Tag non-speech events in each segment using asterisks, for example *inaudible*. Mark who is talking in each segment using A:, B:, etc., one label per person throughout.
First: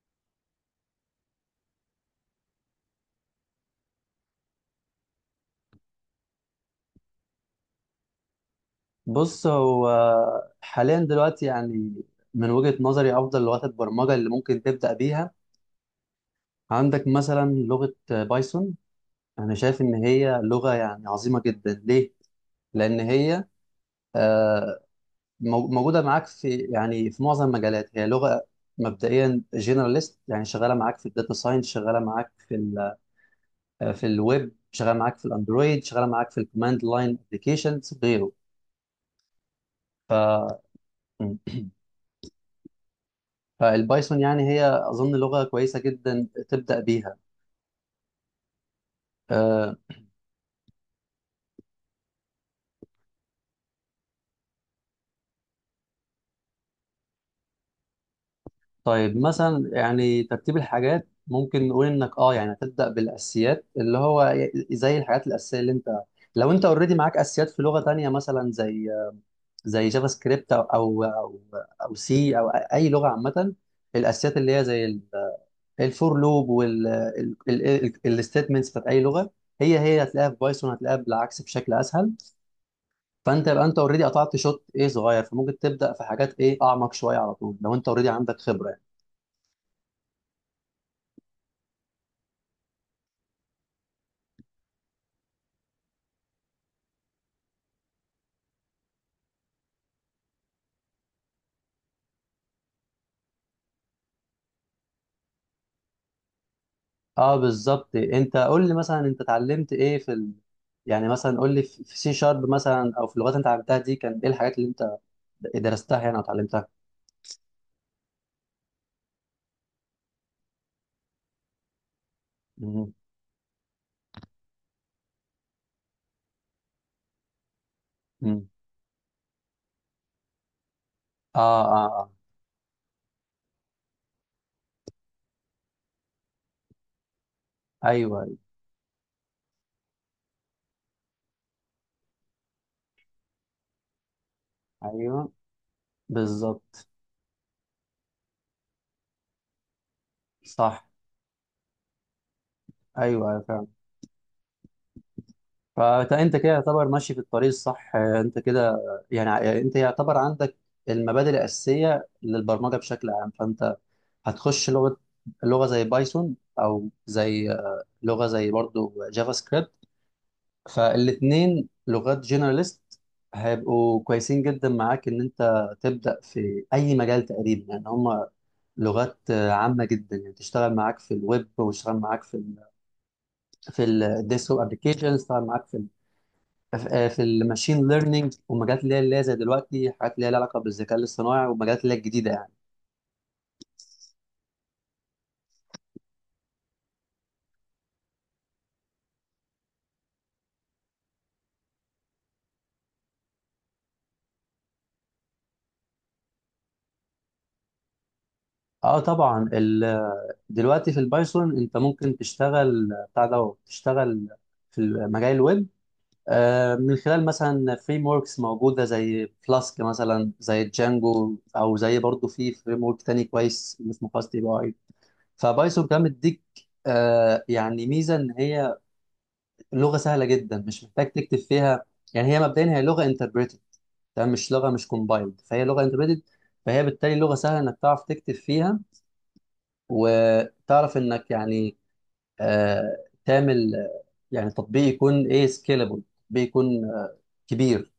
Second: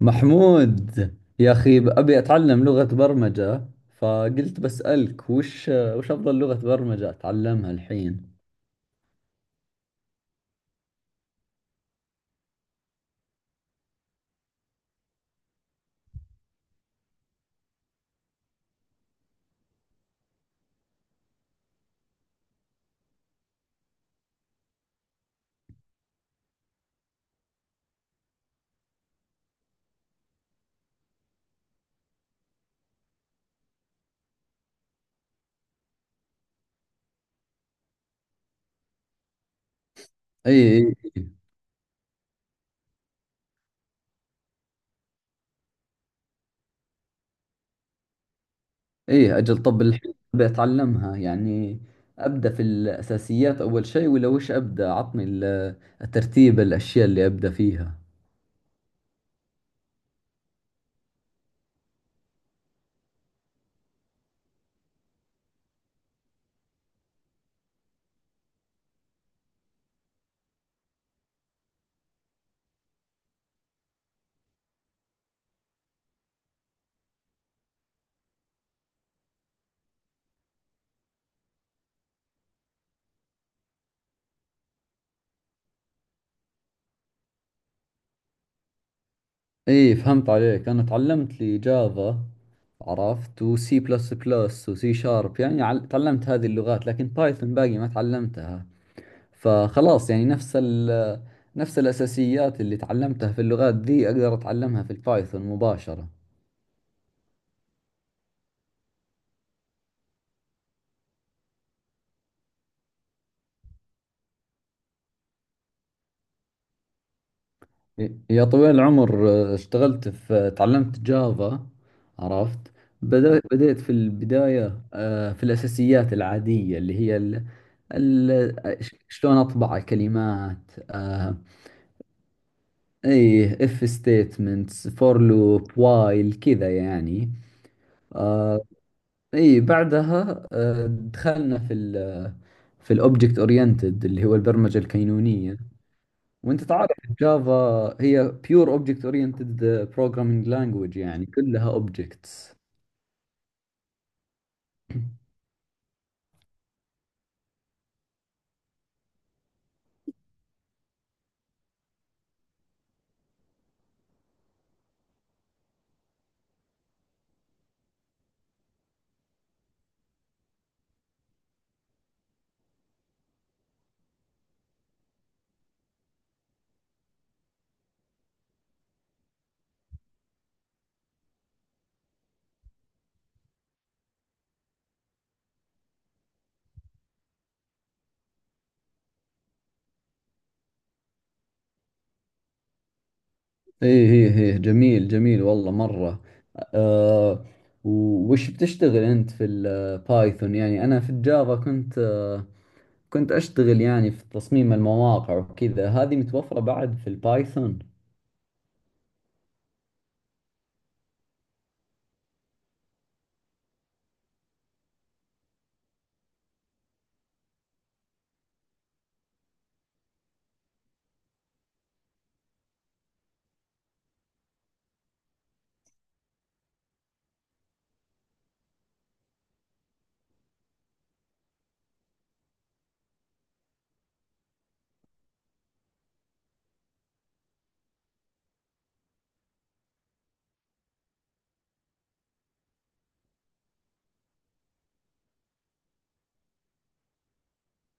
A: محمود، يا أخي أبي أتعلم لغة برمجة، فقلت بسألك وش أفضل لغة برمجة أتعلمها الحين؟
B: بص هو حاليا دلوقتي يعني من وجهة نظري أفضل لغات البرمجة اللي ممكن تبدأ بيها. عندك مثلا لغة بايثون. أنا شايف إن هي لغة يعني عظيمة جدا. ليه؟ لأن هي آه، موجودة معاك في يعني في معظم المجالات. هي لغة مبدئيا جنراليست يعني شغالة معاك في الداتا ساينس، شغالة معاك في ال آه، في الويب، شغالة معاك في الأندرويد، شغالة معاك في الكوماند لاين أبلكيشنز،
A: إي
B: غيره.
A: إي إي
B: فالبايثون يعني هي أظن لغة كويسة جدا تبدأ بيها.
A: إي، أجل.
B: آه،
A: طب الحين أبي أتعلمها يعني، أبدأ في الأساسيات أول شيء؟ ولا وش أبدأ؟ عطني الترتيب، الأشياء اللي أبدأ فيها.
B: طيب مثلا يعني ترتيب الحاجات ممكن نقول إنك يعني هتبدأ بالأساسيات، اللي هو زي الحاجات الأساسية اللي أنت. لو أنت أوريدي معاك أساسيات في لغة تانية مثلا زي جافا سكريبت أو سي أو أي لغة عامة. الأساسيات اللي هي زي الفور لوب والستيتمنتس بتاعت أي لغة، هي هتلاقيها في بايثون، هتلاقيها بالعكس بشكل أسهل. فانت يبقى انت اوريدي قطعت شوط ايه صغير، فممكن تبدا في حاجات ايه اعمق شويه على طول لو انت اوريدي عندك خبره يعني.
A: إي، فهمت عليك. أنا تعلمت لي جافا، عرفت، وسي بلس بلس وسي شارب، يعني تعلمت هذه اللغات، لكن بايثون باقي ما تعلمتها. فخلاص يعني نفس الأساسيات اللي تعلمتها في اللغات ذي أقدر أتعلمها في البايثون مباشرة.
B: اه بالظبط. انت قول لي مثلا انت اتعلمت ايه في يعني مثلا قول لي في سي شارب مثلا او في اللغات اللي انت اتعلمتها دي كان ايه الحاجات اللي انت درستها يعني او اتعلمتها.
A: يا طويل العمر، اشتغلت في تعلمت جافا، عرفت.
B: مم.
A: بديت في البداية، في الأساسيات العادية اللي هي
B: مم.
A: شلون أطبع الكلمات،
B: اه اه اه.
A: إيه، if statements for loop while، كذا يعني.
B: ايوه ايوه.
A: آه، اي، بعدها دخلنا في ال آه، في الاوبجكت اورينتد اللي هو البرمجه
B: أيوة،
A: الكينونيه. وانت
B: بالظبط.
A: تعرف الجافا هي بيور اوبجكت اورينتد بروجرامينج
B: صح.
A: لانجويج، يعني كلها اوبجكتس.
B: ايوه ايوه فعلا. فانت كده يعتبر ماشي في الطريق الصح، انت كده يعني انت يعتبر عندك المبادئ الاساسيه للبرمجه بشكل عام. فانت هتخش لغة، لغة زي بايثون أو زي لغة زي برضو جافا سكريبت. فالاتنين لغات جنراليست، هيبقوا كويسين جدا معاك إن أنت تبدأ في أي مجال تقريبا يعني. هما لغات عامة جدا، يعني تشتغل معاك في الويب وتشتغل معاك في في الديسكتوب ابلكيشن، تشتغل معاك في ال آه، في الماشين ليرنينج ومجالات اللي هي زي دلوقتي حاجات اللي هي لها علاقة بالذكاء الاصطناعي ومجالات اللي هي الجديدة يعني.
A: اي، هي جميل، جميل والله، مره. أه، وش بتشتغل انت في البايثون؟ يعني انا في الجافا كنت، اشتغل يعني في تصميم المواقع وكذا. هذه متوفره بعد في البايثون؟
B: اه طبعا دلوقتي في البايثون انت ممكن تشتغل بتاع ده، تشتغل في مجال الويب من خلال مثلا فريم وركس موجوده زي فلاسك مثلا، زي جانجو، او زي برضو في فريم ورك تاني كويس اسمه فاست API. فبايثون كمان بتديك يعني ميزه ان هي لغه سهله جدا، مش محتاج تكتب فيها. يعني هي مبدئيا هي لغه انتربريتد، تمام، مش لغه، مش كومبايلد، فهي لغه انتربريتد. فهي بالتالي لغه سهله انك تعرف تكتب فيها وتعرف انك يعني آه، تعمل يعني تطبيق يكون ايه سكيلبل، تطبيق يكون كبير،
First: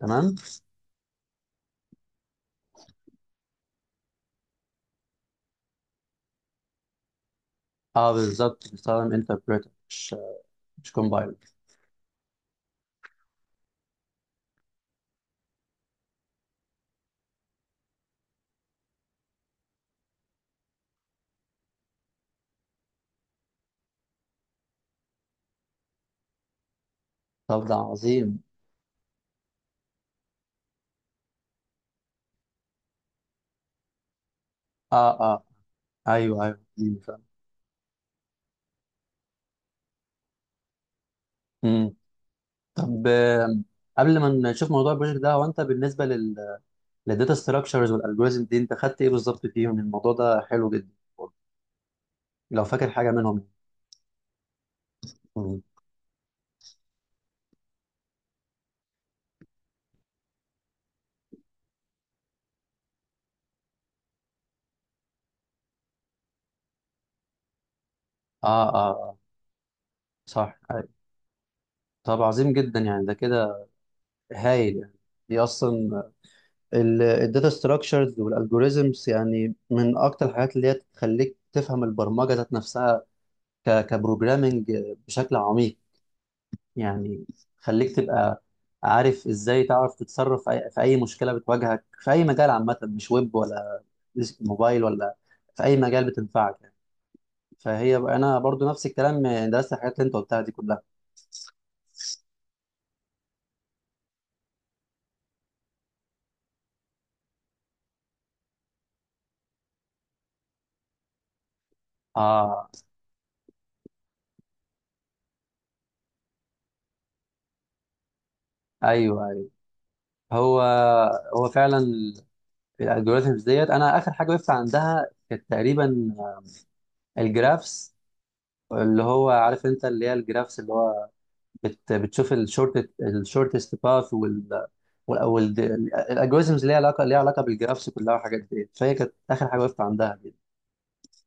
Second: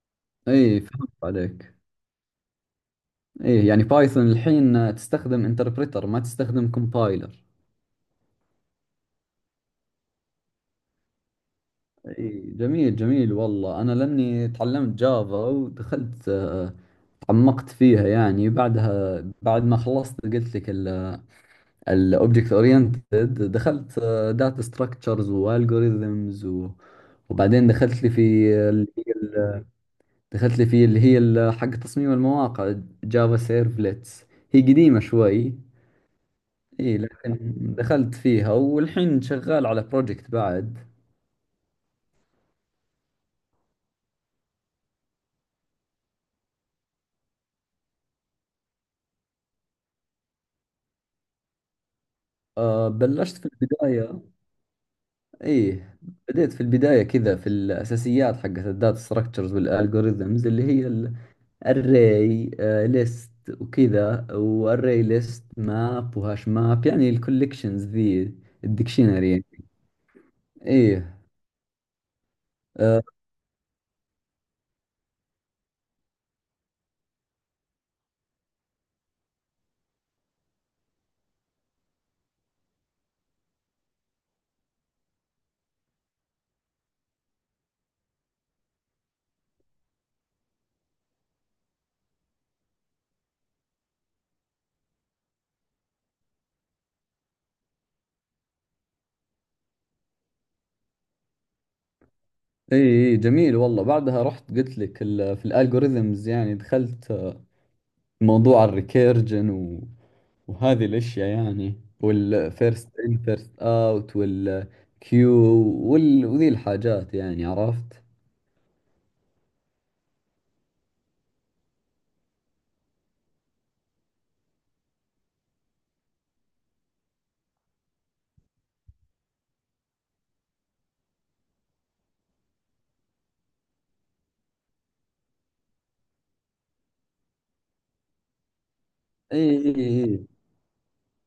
B: تمام.
A: اي، فهمت عليك. ايه، يعني بايثون الحين تستخدم انتربريتر، ما تستخدم كومبايلر.
B: اه بالظبط، بتستخدم انتربريتر، مش كومبايلر.
A: ايه، جميل جميل والله. انا لاني تعلمت جافا ودخلت، تعمقت فيها يعني. بعدها بعد ما خلصت قلت لك الاوبجكت اورينتد، دخلت داتا ستراكشرز والجوريزمز،
B: طب
A: وبعدين
B: ده عظيم.
A: اللي هي ال- دخلت لي في اللي هي حق تصميم المواقع، جافا سيرفلتس، هي قديمة
B: اه اه.
A: شوي.
B: ايوه ايوه
A: اي
B: عظيم فعلا.
A: لكن دخلت فيها، والحين شغال على بروجكت بعد.
B: مم. طب قبل ما نشوف موضوع البروجكت ده، هو انت بالنسبه للداتا ستراكشرز والالجوريزم دي، انت خدت ايه بالظبط فيهم؟ الموضوع ده حلو جدا لو فاكر حاجه
A: بلشت في
B: منهم.
A: البداية.
B: مم.
A: اي، بديت في البداية كذا، في الأساسيات حقت الداتا ستراكشرز والالجوريزمز اللي هي الاري ليست وكذا، واري ليست، ماب، وهاش ماب، يعني الكوليكشنز ذي،
B: اه اه آه،
A: الدكشنري.
B: صح. أيوة.
A: ايه.
B: طب عظيم جدا.
A: آه
B: يعني ده كده هايل يعني. دي اصلا الداتا ستراكشرز والالجوريزمز يعني من اكتر الحاجات اللي هي تخليك تفهم البرمجه ذات نفسها كبروجرامنج بشكل عميق. يعني خليك تبقى عارف ازاي تعرف تتصرف في في أي مشكله بتواجهك في اي مجال عامه، مش ويب ولا موبايل ولا، في اي مجال بتنفعك يعني. فهي بقى انا برضو نفس الكلام، درست الحاجات اللي انت قلتها دي كلها.
A: ايه، إيه، جميل والله. بعدها رحت قلت لك في الالجوريزمز، يعني دخلت موضوع الريكيرجن وهذه الأشياء يعني،
B: اه
A: والفيرست إن فيرست أوت والكيو، وذي الحاجات، يعني عرفت؟
B: ايوه ايوه. هو هو فعلا الالجوريزمز ديت. انا اخر حاجه وقفت عندها كانت تقريبا الجرافس، اللي هو عارف انت، اللي هي الجرافس، اللي هو بتشوف الشورتست باث، وال الالجوريزمز اللي هي ليها علاقه بالجرافس كلها والحاجات دي. فهي كانت
A: اي
B: اخر حاجه
A: اي
B: وقفت
A: اي،
B: عندها دي.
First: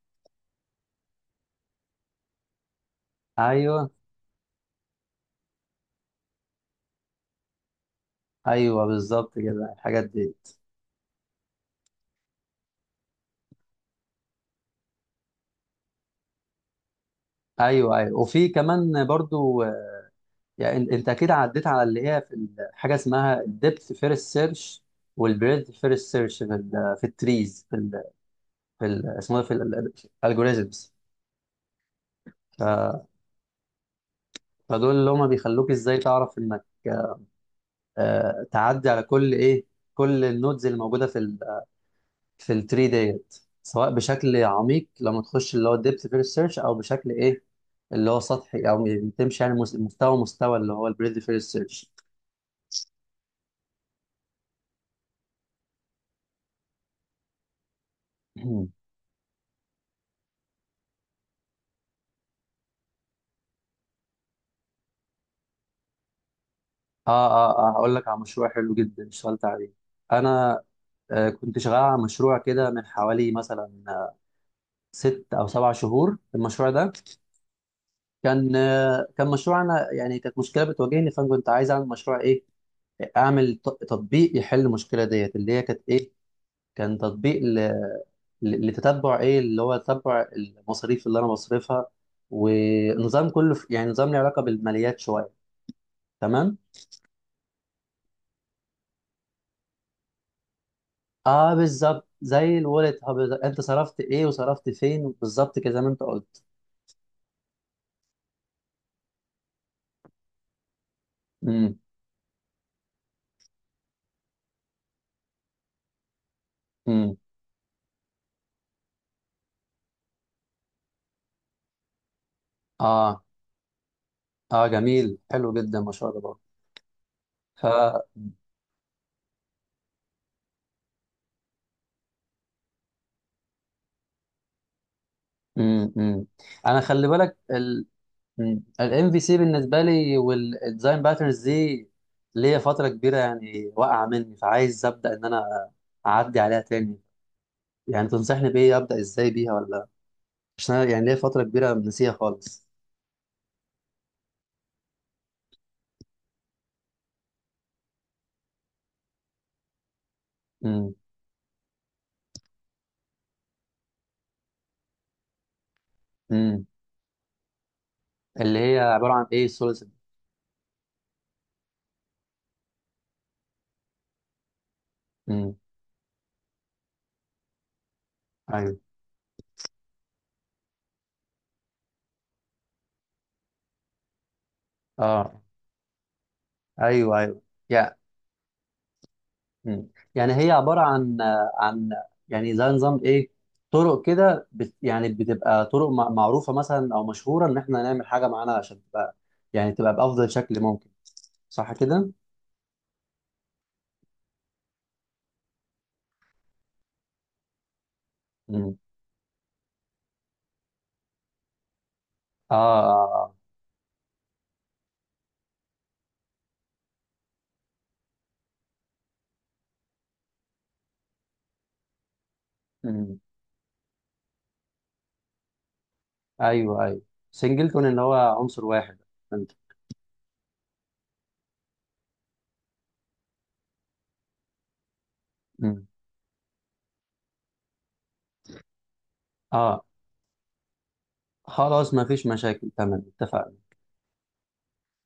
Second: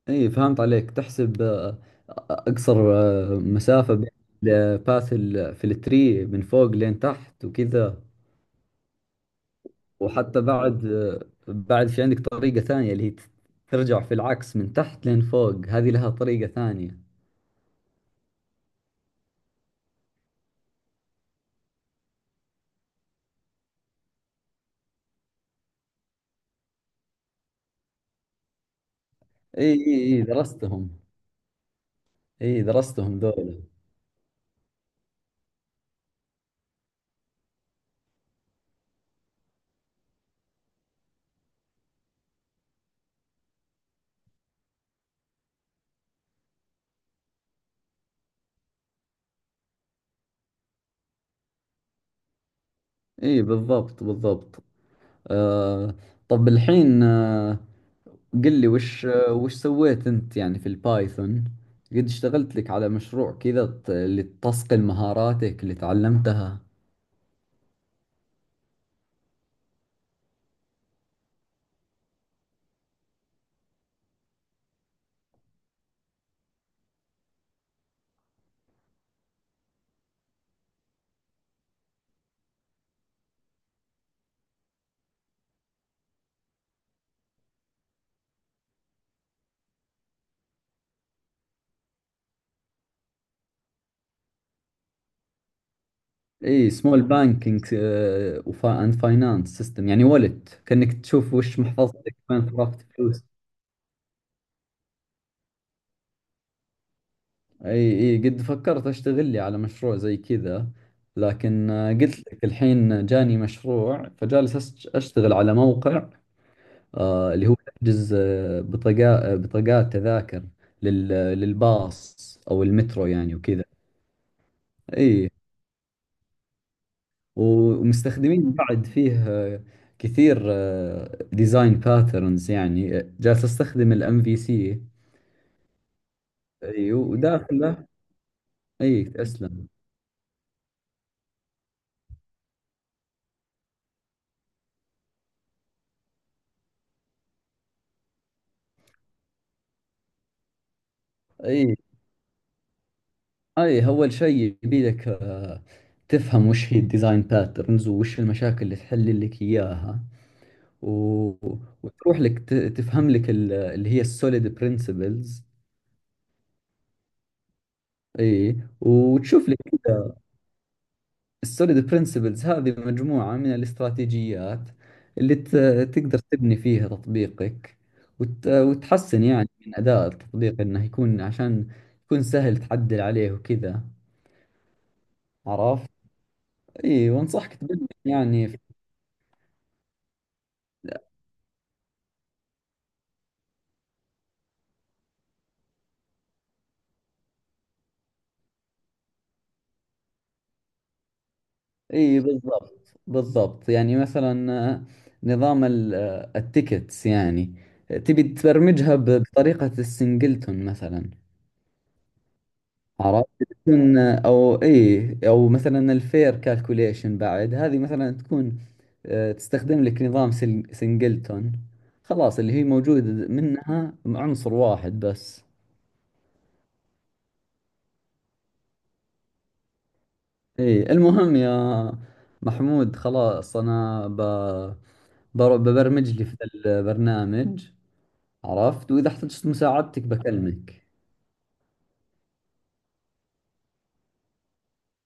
A: اي فهمت عليك. تحسب اقصر
B: ايوه
A: مسافة بين في التري من فوق لين تحت وكذا.
B: ايوه بالظبط كده الحاجات دي.
A: وحتى بعد، في عندك طريقة ثانية اللي هي ترجع في العكس من تحت لين فوق، هذه لها طريقة ثانية.
B: ايوه ايوه. وفي كمان برضو يعني، انت اكيد عديت على اللي هي في حاجه اسمها الديبث فيرست سيرش والبريدث فيرست سيرش في في التريز في اسمه ده في
A: اي اي اي، درستهم.
B: الالجوريزمز.
A: اي، درستهم ذولا.
B: فدول اللي هما بيخلوك ازاي تعرف انك تعدي على كل ايه، كل النودز اللي موجوده في في التري ديت، سواء بشكل عميق لما تخش اللي هو الديبث فيرست سيرش او بشكل ايه اللي هو سطحي او بتمشي يعني مستوى مستوى اللي هو البريد فيرست سيرش.
A: اي، بالضبط بالضبط. آه طب الحين،
B: *clears throat*
A: قل
B: اه
A: لي، وش سويت انت يعني في البايثون؟ قد اشتغلت لك على مشروع كذا اللي تصقل مهاراتك اللي تعلمتها.
B: اه اه. هقول لك على مشروع حلو جدا اشتغلت عليه انا. كنت شغال على مشروع كده من حوالي مثلا 6 او 7 شهور. المشروع ده كان كان مشروع. انا يعني كانت مشكله بتواجهني، فانا كنت عايز اعمل مشروع ايه، اعمل تطبيق يحل المشكله ديت اللي هي كانت ايه. كان تطبيق لتتبع ايه اللي هو تتبع المصاريف اللي انا بصرفها. ونظام كله في يعني نظام له علاقه بالماليات شويه، تمام.
A: اي، سمول بانكينج اند فاينانس سيستم، يعني ولت كأنك تشوف
B: اه
A: وش
B: بالظبط
A: محفظتك، وين
B: زي
A: صرفت
B: الولد هاب
A: فلوس.
B: بالظبط. انت صرفت ايه وصرفت فين بالظبط كده زي ما انت قلت.
A: اي اي، قد فكرت اشتغل لي على مشروع زي كذا، لكن
B: امم
A: قلت لك الحين جاني مشروع، فجالس اشتغل على موقع،
B: امم.
A: اللي هو تحجز بطاقات، تذاكر لل- للباص او المترو
B: اه
A: يعني وكذا.
B: اه جميل
A: اي،
B: حلو جدا ما شاء الله. ف
A: ومستخدمين بعد فيه كثير. ديزاين باترنز، يعني جالس استخدم الام في سي.
B: امم امم انا
A: اي،
B: خلي بالك،
A: وداخله.
B: الام
A: اي،
B: في سي
A: اسلم.
B: بالنسبه لي والديزاين باترنز دي ليا فتره كبيره يعني واقعه مني، فعايز ابدا ان انا اعدي عليها تاني. يعني تنصحني بايه؟ ابدا ازاي بيها ولا، عشان أنا يعني ليا فتره كبيره
A: اي
B: نسيها خالص.
A: اي، اول شيء يبي لك تفهم وش هي الديزاين باترنز، وش المشاكل اللي تحل لك اياها، و...
B: امم
A: وتروح لك تفهم لك اللي هي السوليد برنسبلز.
B: امم.
A: اي،
B: اللي هي عباره عن ايه
A: وتشوف لك.
B: السوليسيتي؟
A: السوليد برنسبلز هذه مجموعة من الاستراتيجيات اللي
B: امم.
A: تقدر تبني فيها تطبيقك،
B: ايوه
A: وتحسن يعني من أداء التطبيق، إنه يكون عشان يكون سهل تعدل عليه وكذا،
B: اه
A: عرفت؟ اي،
B: ايوه ايوه
A: وانصحك تبني
B: يعني.
A: يعني
B: مم. يعني هي عبارة عن عن يعني زي نظام ايه، طرق كده يعني بتبقى طرق معروفة مثلا او مشهورة ان احنا نعمل حاجة معانا عشان تبقى يعني تبقى بأفضل شكل ممكن، صح كده؟
A: اي، بالضبط بالضبط. يعني مثلا نظام التيكتس، يعني تبي
B: مم.
A: تبرمجها بطريقة السنجلتون مثلا،
B: اه اه اه.
A: عرفت، تكون. او اي او مثلا الفير كالكوليشن بعد، هذه مثلا تكون تستخدم لك نظام سنجلتون، خلاص، اللي هي موجود
B: مم.
A: منها عنصر واحد بس.
B: ايوه ايوه سنجلتون اللي هو عنصر واحد انت.
A: اي، المهم يا محمود، خلاص انا
B: مم.
A: ببرمج لي في البرنامج، عرفت، واذا احتجت
B: اه
A: مساعدتك بكلمك.
B: خلاص، ما فيش مشاكل، تمام اتفقنا.